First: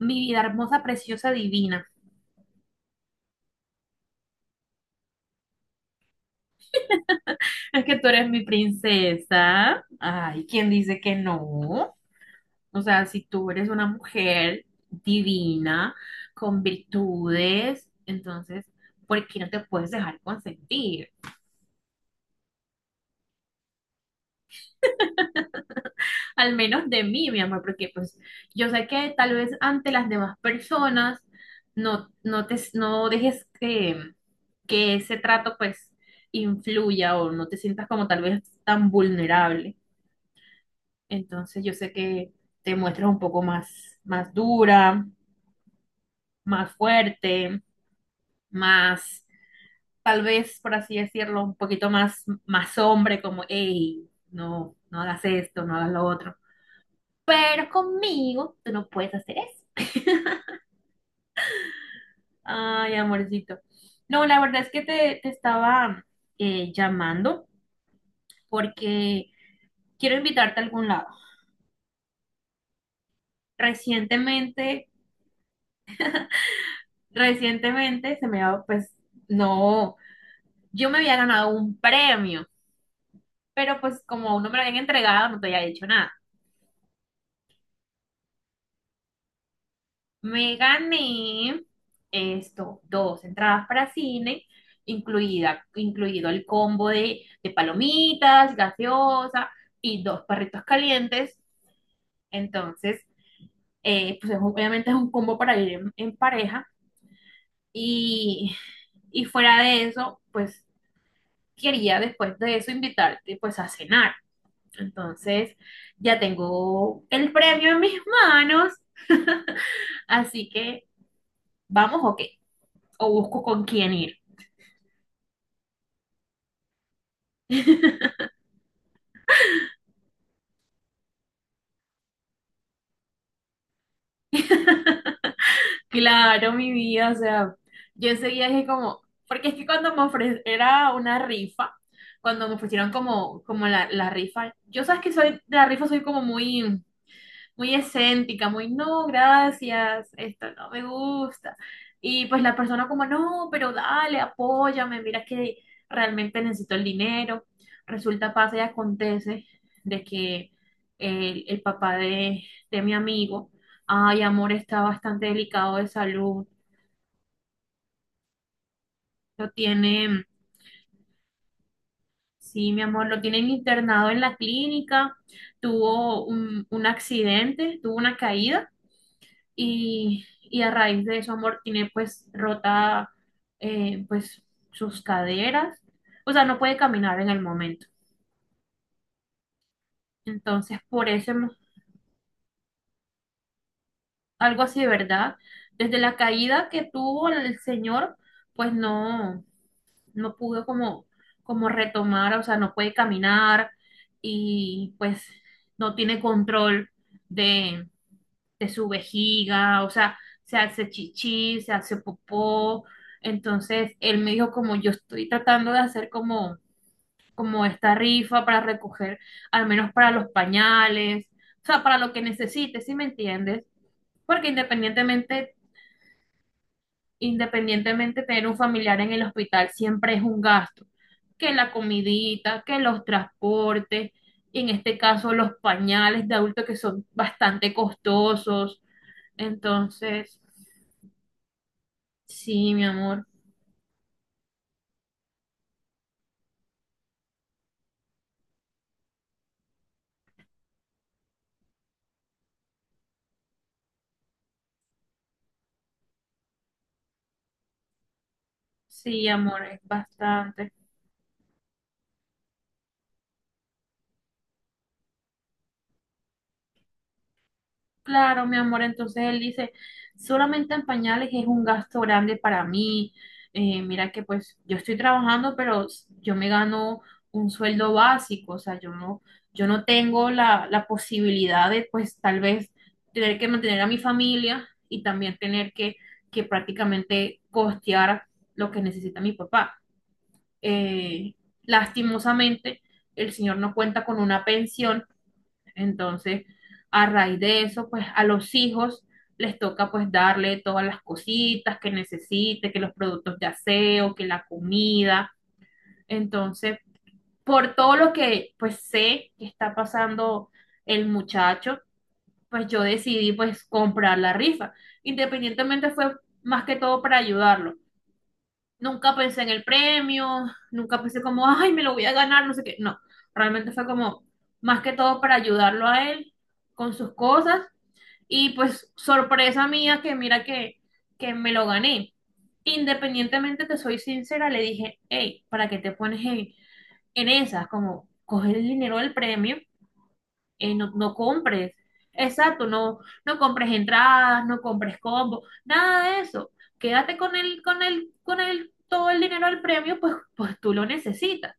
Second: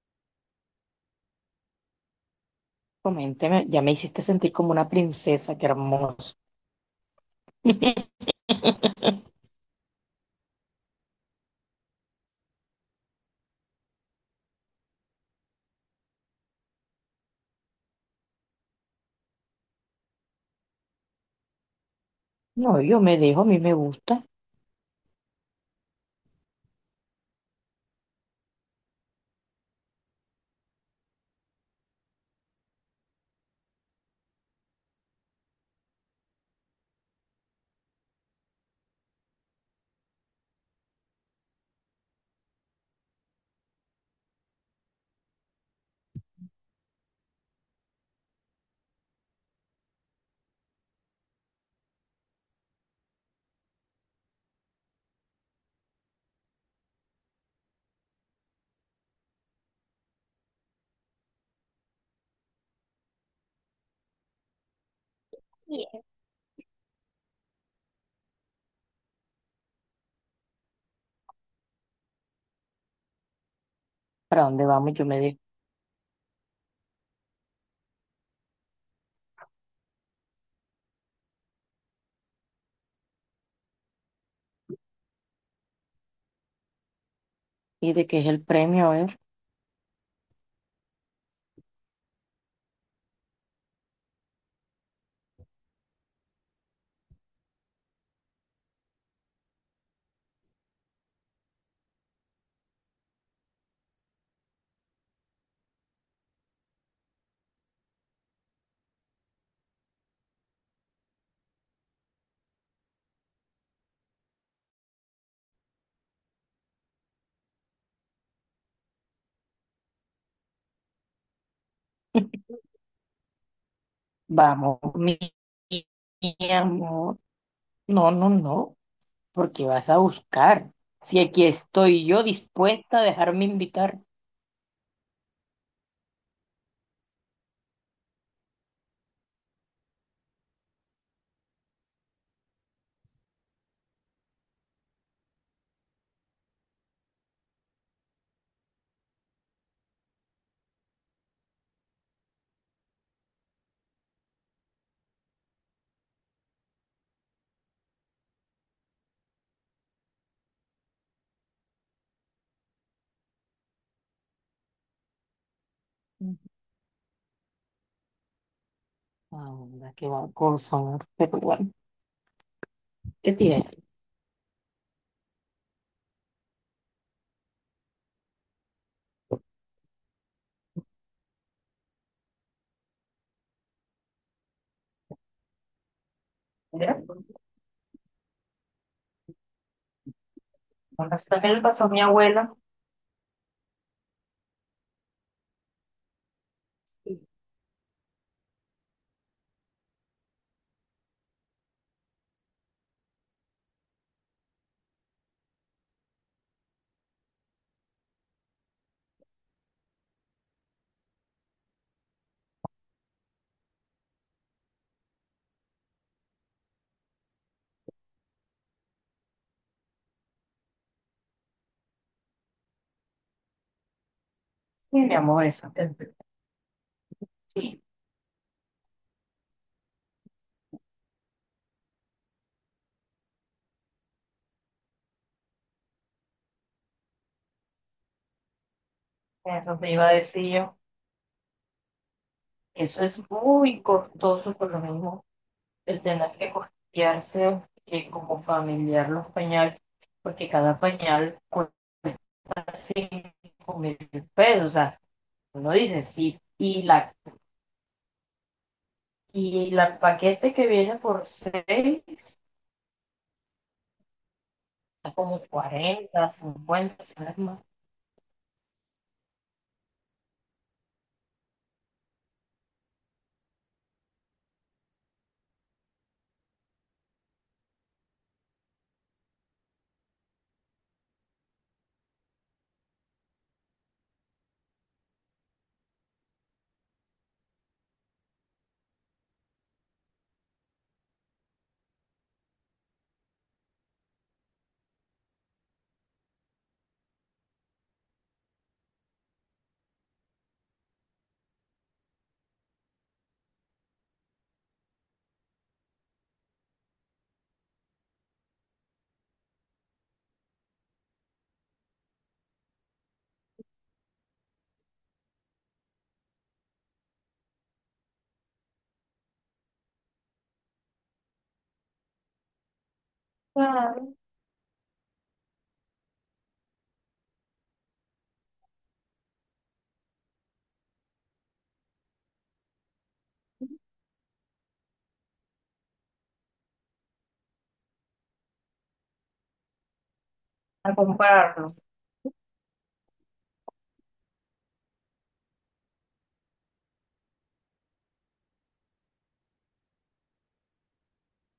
Mi vida hermosa, preciosa, divina. Coménteme, ya me hiciste sentir como una princesa, qué hermoso. Es que tú eres mi princesa. Ay, ¿quién dice que no? O sea, si tú eres una mujer divina, con virtudes, entonces, ¿por qué no te puedes dejar consentir? No, yo me dejo, a mí me gusta. Al menos de mí, mi amor, porque pues yo sé que tal vez ante las demás personas no, no dejes que ese trato pues influya o no te sientas como tal vez tan vulnerable. Entonces yo sé que te muestras un poco más, más dura, más fuerte, más, tal vez, por así decirlo, un poquito más, más hombre, como, hey, no, no hagas esto, no hagas lo otro. Pero conmigo tú no puedes hacer eso. Ay, amorcito. No, la verdad es que te Bien. estaba llamando porque quiero invitarte a algún lado. ¿Para dónde Recientemente, vamos? Yo me dejo. recientemente se me ha, pues, no. Yo me había ganado un premio, pero pues como aún no me lo habían entregado, no te había dicho nada. ¿Y de qué es el premio? A ver, Me gané esto, dos entradas para cine, incluida, incluido el combo de palomitas, gaseosa y dos perritos calientes. Entonces, pues obviamente es un combo para ir en pareja. Y, y fuera de eso, pues quería después de eso invitarte pues a cenar. Entonces, ya tengo el premio en mis manos, así que vamos o qué, o busco con quién ir. vamos, mi amor. No, no, no, porque vas a buscar. Si aquí estoy yo dispuesta a dejarme invitar. Claro, mi vida, o sea, yo enseguida dije como, porque es que cuando me ofrecieron, era una rifa, cuando me ofrecieron como, como la rifa, yo sabes que soy, de la rifa soy como muy, muy escéntica, muy no, gracias, esto no me gusta. Y pues la persona como, no, pero dale, apóyame, mira que realmente necesito el dinero. Resulta, pasa y acontece de que el papá de mi amigo, ay, amor, está bastante delicado de salud, lo Ahora, qué tiene... va son, pero bueno, Sí, mi amor, lo ¿qué tienen tiene? internado en la clínica, tuvo un accidente, tuvo una caída y a raíz de eso amor tiene pues rota pues sus caderas, o sea, no puede Mira, caminar en el momento. Entonces, ahora está el vaso mi abuela. algo así de verdad, desde la caída que Sí, tuvo el señor, pues no, no pudo como, como retomar, o sea, no puede caminar y pues no tiene control de su vejiga, o sea, se hace chichi, se hace popó. Entonces, él me dijo como yo estoy tratando de hacer como, como esta rifa para recoger, al menos para los pañales, o sea, para lo que necesites, ¿si me entiendes? Porque mi amor, independientemente, eso. Sí. independientemente tener un familiar en el hospital siempre es un gasto, que la comidita, que los transportes, y en este caso los pañales de adulto que son bastante costosos. Eso me iba a Entonces, decir yo. sí, mi Eso es amor. muy costoso, por lo mismo, el tener que costearse como familiar los pañales, porque cada pañal cuesta 5.000 pesos. O sea, uno dice sí. Y la, Sí, amor, y es la paquete que bastante. viene por 6, está como 40, 50, ¿sabes más? Claro, mi amor. Entonces él dice, solamente en pañales es un gasto grande para mí. Mira que pues yo estoy trabajando, pero yo me gano un sueldo básico. O sea, yo no, yo no tengo la, la posibilidad de pues tal vez tener que mantener a mi familia y también tener que prácticamente costear lo que necesita mi papá. Eh, lastimosamente, el señor no cuenta con una pensión. Entonces, a raíz de eso, pues a los hijos les toca pues darle todas las cositas que necesite, que los productos de aseo, que la comida. Entonces, por todo lo que pues sé que está pasando el muchacho, pues yo decidí pues comprar la rifa. Independientemente fue más que todo para ayudarlo. Nunca pensé en el premio, nunca pensé como, ay, me lo voy a ganar, no sé qué. No, realmente fue Claro. como más que todo para ayudarlo a él con sus cosas y pues sorpresa mía que mira que me lo gané. Independientemente, te soy sincera, le dije, hey, ¿para qué te pones en esas? Como, coge el dinero del premio, no, A no compres. comprarlo. Exacto, no, no compres entradas, no compres combo, nada de eso. Quédate con el, con el, con el, todo el dinero del premio, pues, pues tú lo necesitas.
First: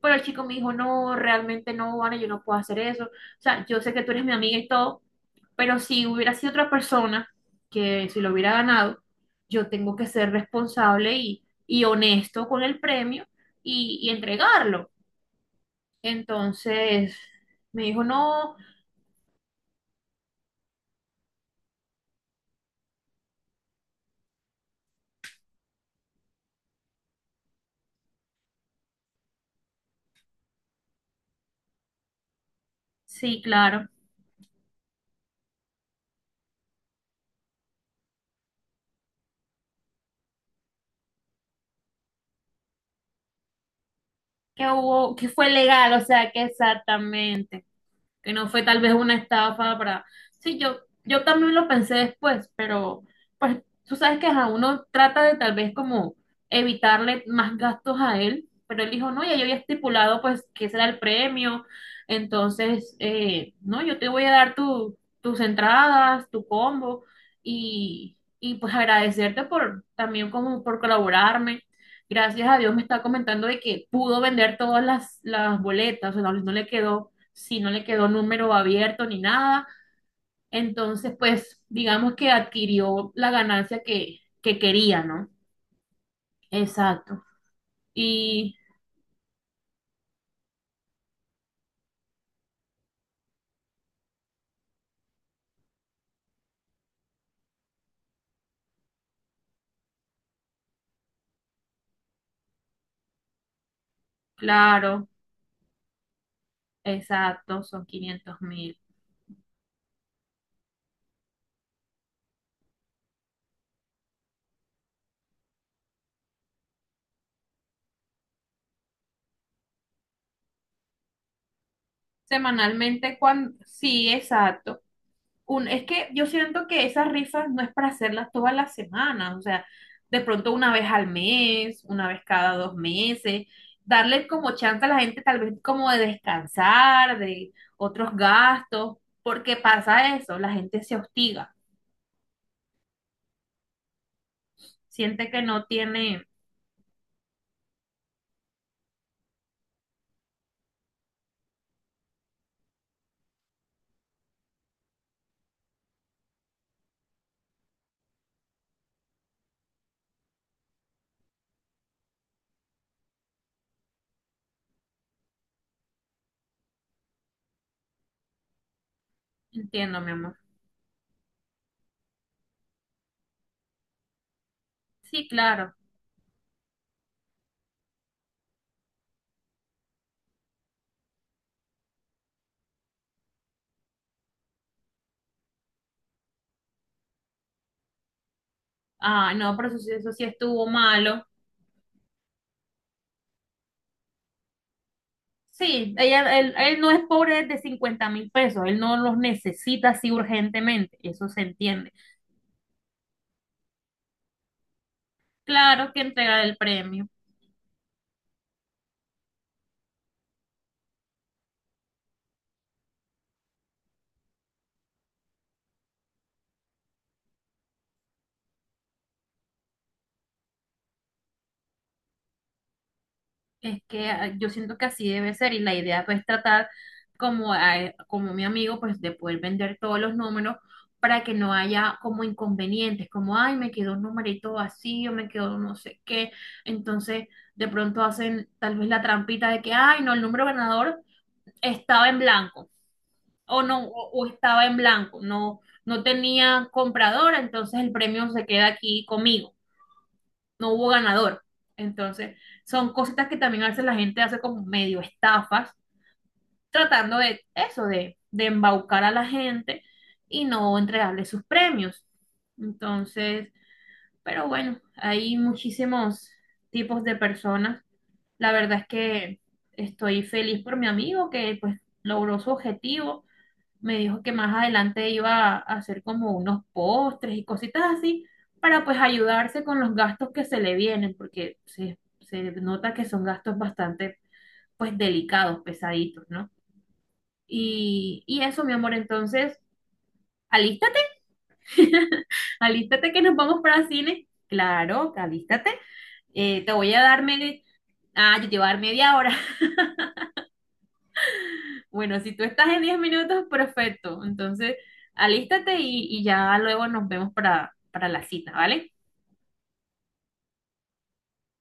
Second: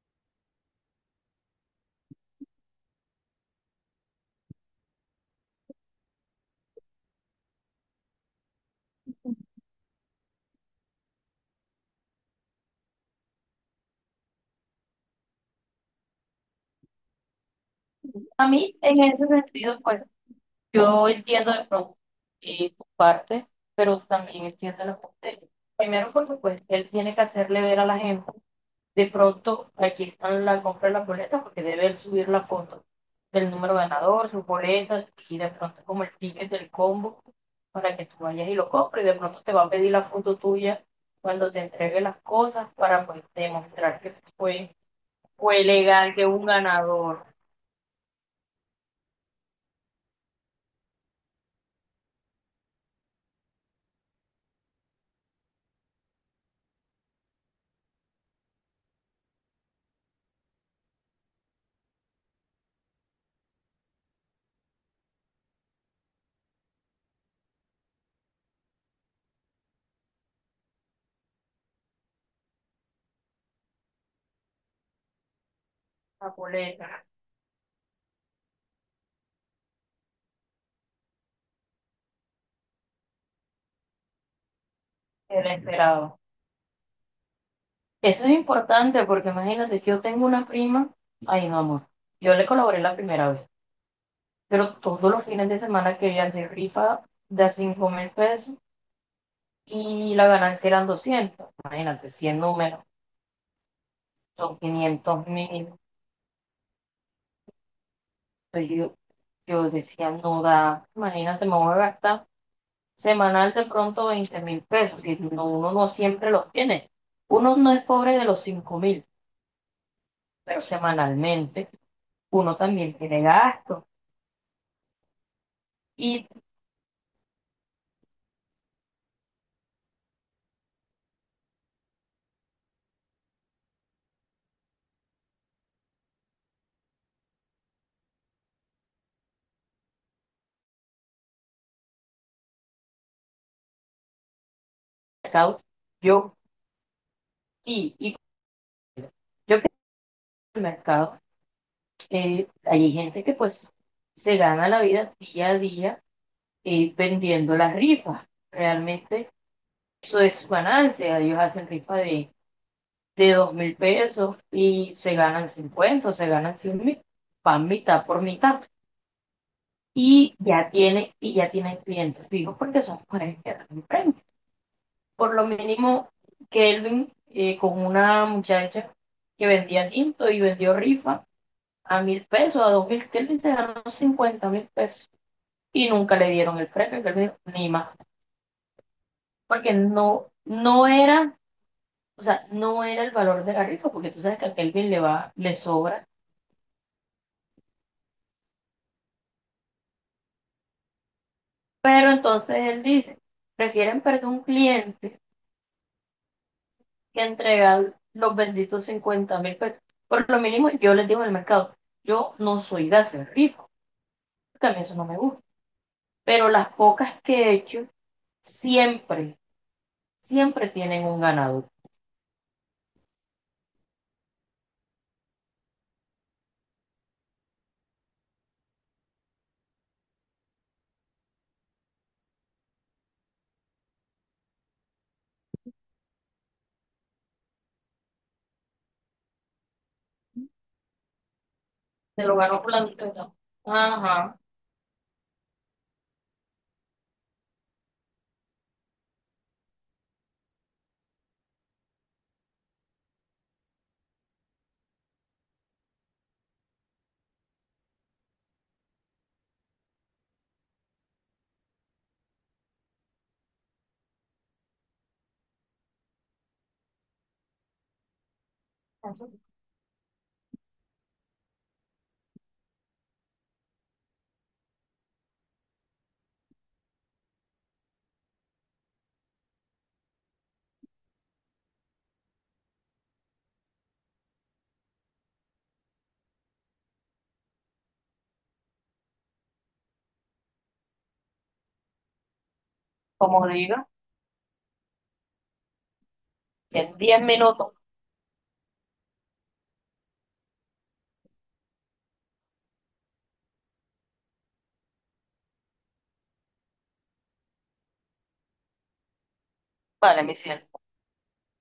Pero el chico me dijo, no, realmente no, Vane, yo no puedo hacer eso. O sea, yo sé que tú eres mi amiga y todo, pero si hubiera sido otra persona que si lo hubiera ganado, yo tengo que ser responsable y honesto con el premio y entregarlo. Entonces me dijo, A no, mí, en ese sentido, pues. Yo entiendo de pronto tu parte, pero también entiendo la parte de él. Primero porque pues él tiene que hacerle ver a la gente, de pronto aquí están la compra de las boletas porque debe él subir la foto sí, del número claro, ganador, sus boletas y de pronto como el ticket del combo para que tú vayas y lo compres. De pronto te va a pedir la foto tuya cuando te entregue las cosas para pues demostrar que que fue, hubo, que fue fue legal, o legal, que sea, hubo que un ganador, exactamente. Que no fue tal vez una estafa para... Sí, yo también lo pensé después, pero pues tú sabes que a uno trata de tal vez como evitarle más gastos a él, pero él dijo, no, ya yo había estipulado pues que será el premio, entonces, no, yo te voy a dar tu, tus entradas, tu combo y pues agradecerte por también como por colaborarme. Gracias a Dios me está comentando de que pudo vender todas las boletas, o sea, la no le boleta, quedó, si no le quedó número abierto ni nada. Entonces, pues, digamos que adquirió la ganancia que quería, ¿no? el esperado. Exacto. Eso es Y importante porque imagínate, yo tengo una prima, ay no amor, yo le colaboré la primera vez, pero todos los fines de semana quería hacer rifa de 5.000 pesos y la ganancia eran 200, imagínate, 100 números, son claro, 500.000. exacto, son 500.000. yo, yo decía, no da, imagínate, me voy a gastar semanal de pronto 20.000 pesos, que no- uno no siempre los tiene, uno no es pobre de los 5.000, pero semanalmente uno también Semanalmente, tiene cuando, gastos. sí, exacto. Es que yo Y siento que esas rifas no es para hacerlas todas las semanas, o sea, de pronto una vez al mes, una vez cada dos meses, darle como chance a la gente tal vez como de descansar, de otros gastos, porque pasa eso, la gente se hostiga, siente que mercado, no tiene, yo sí, y yo que en el mercado, hay gente que pues se gana la vida día a día vendiendo las rifas. Realmente eso es su ganancia. Ellos hacen rifa de 2.000 pesos y se ganan 50, se ganan 100.000, van mitad por mitad. entiendo, mi amor. Y ya tienen clientes fijos porque son mujeres que dan un premio. Sí, Por lo claro. mínimo, Kelvin con una muchacha que vendía tinto y vendió rifa a 1.000 pesos, a 2.000, que él se ganó 50.000 pesos y nunca le dieron el premio, que él dijo, ni más, Ah, no, pero porque eso, eso sí no, estuvo no malo. era, o sea, no era el valor de la rifa, porque tú sabes que a Kelvin le va, le Sí, sobra, ella, él no es pobre de 50.000 pesos, él no los necesita así urgentemente, eso se entiende. pero entonces él dice, prefieren perder un cliente Claro que entregar el premio. que entregar los benditos 50.000 pesos. Por lo mínimo, yo les digo en el mercado, yo no soy de hacer rifa, porque a mí eso no me gusta, pero las pocas que he hecho, siempre, siempre tienen un ganador. Es que ah, yo siento que así debe ser y la idea pues es tratar como, como mi amigo pues de poder vender todos los números para que no haya como inconvenientes, como ay, me quedó un numerito vacío, me quedó no sé qué. Entonces de pronto hacen tal vez la trampita de que ay, no, el número ganador estaba en Se lo ganó blanco fulanito. Y no. o no, o Ajá. estaba en blanco, no, no tenía comprador, entonces el premio se queda aquí conmigo. No hubo ganador. Entonces, son cositas que también a veces la gente hace como medio estafas, tratando de eso, de embaucar a la gente y no entregarle sus premios. Entonces, pero bueno, hay muchísimos tipos de personas. La verdad es Eso. que estoy feliz por mi amigo que pues logró su objetivo. Me dijo que más adelante iba a hacer como unos postres y cositas así para pues ayudarse con los gastos que se le vienen, porque se nota que son gastos bastante pues delicados, pesaditos, ¿no? Y eso, mi amor, entonces, alístate, alístate que nos Como vamos para diga, cine. Claro, alístate. Te voy en a dar 10 media, minutos. ah, yo te voy a dar media hora. Bueno, si tú estás en 10 minutos, perfecto. Entonces, alístate y ya luego nos vemos para la cita, ¿vale? Vale, mi cielo.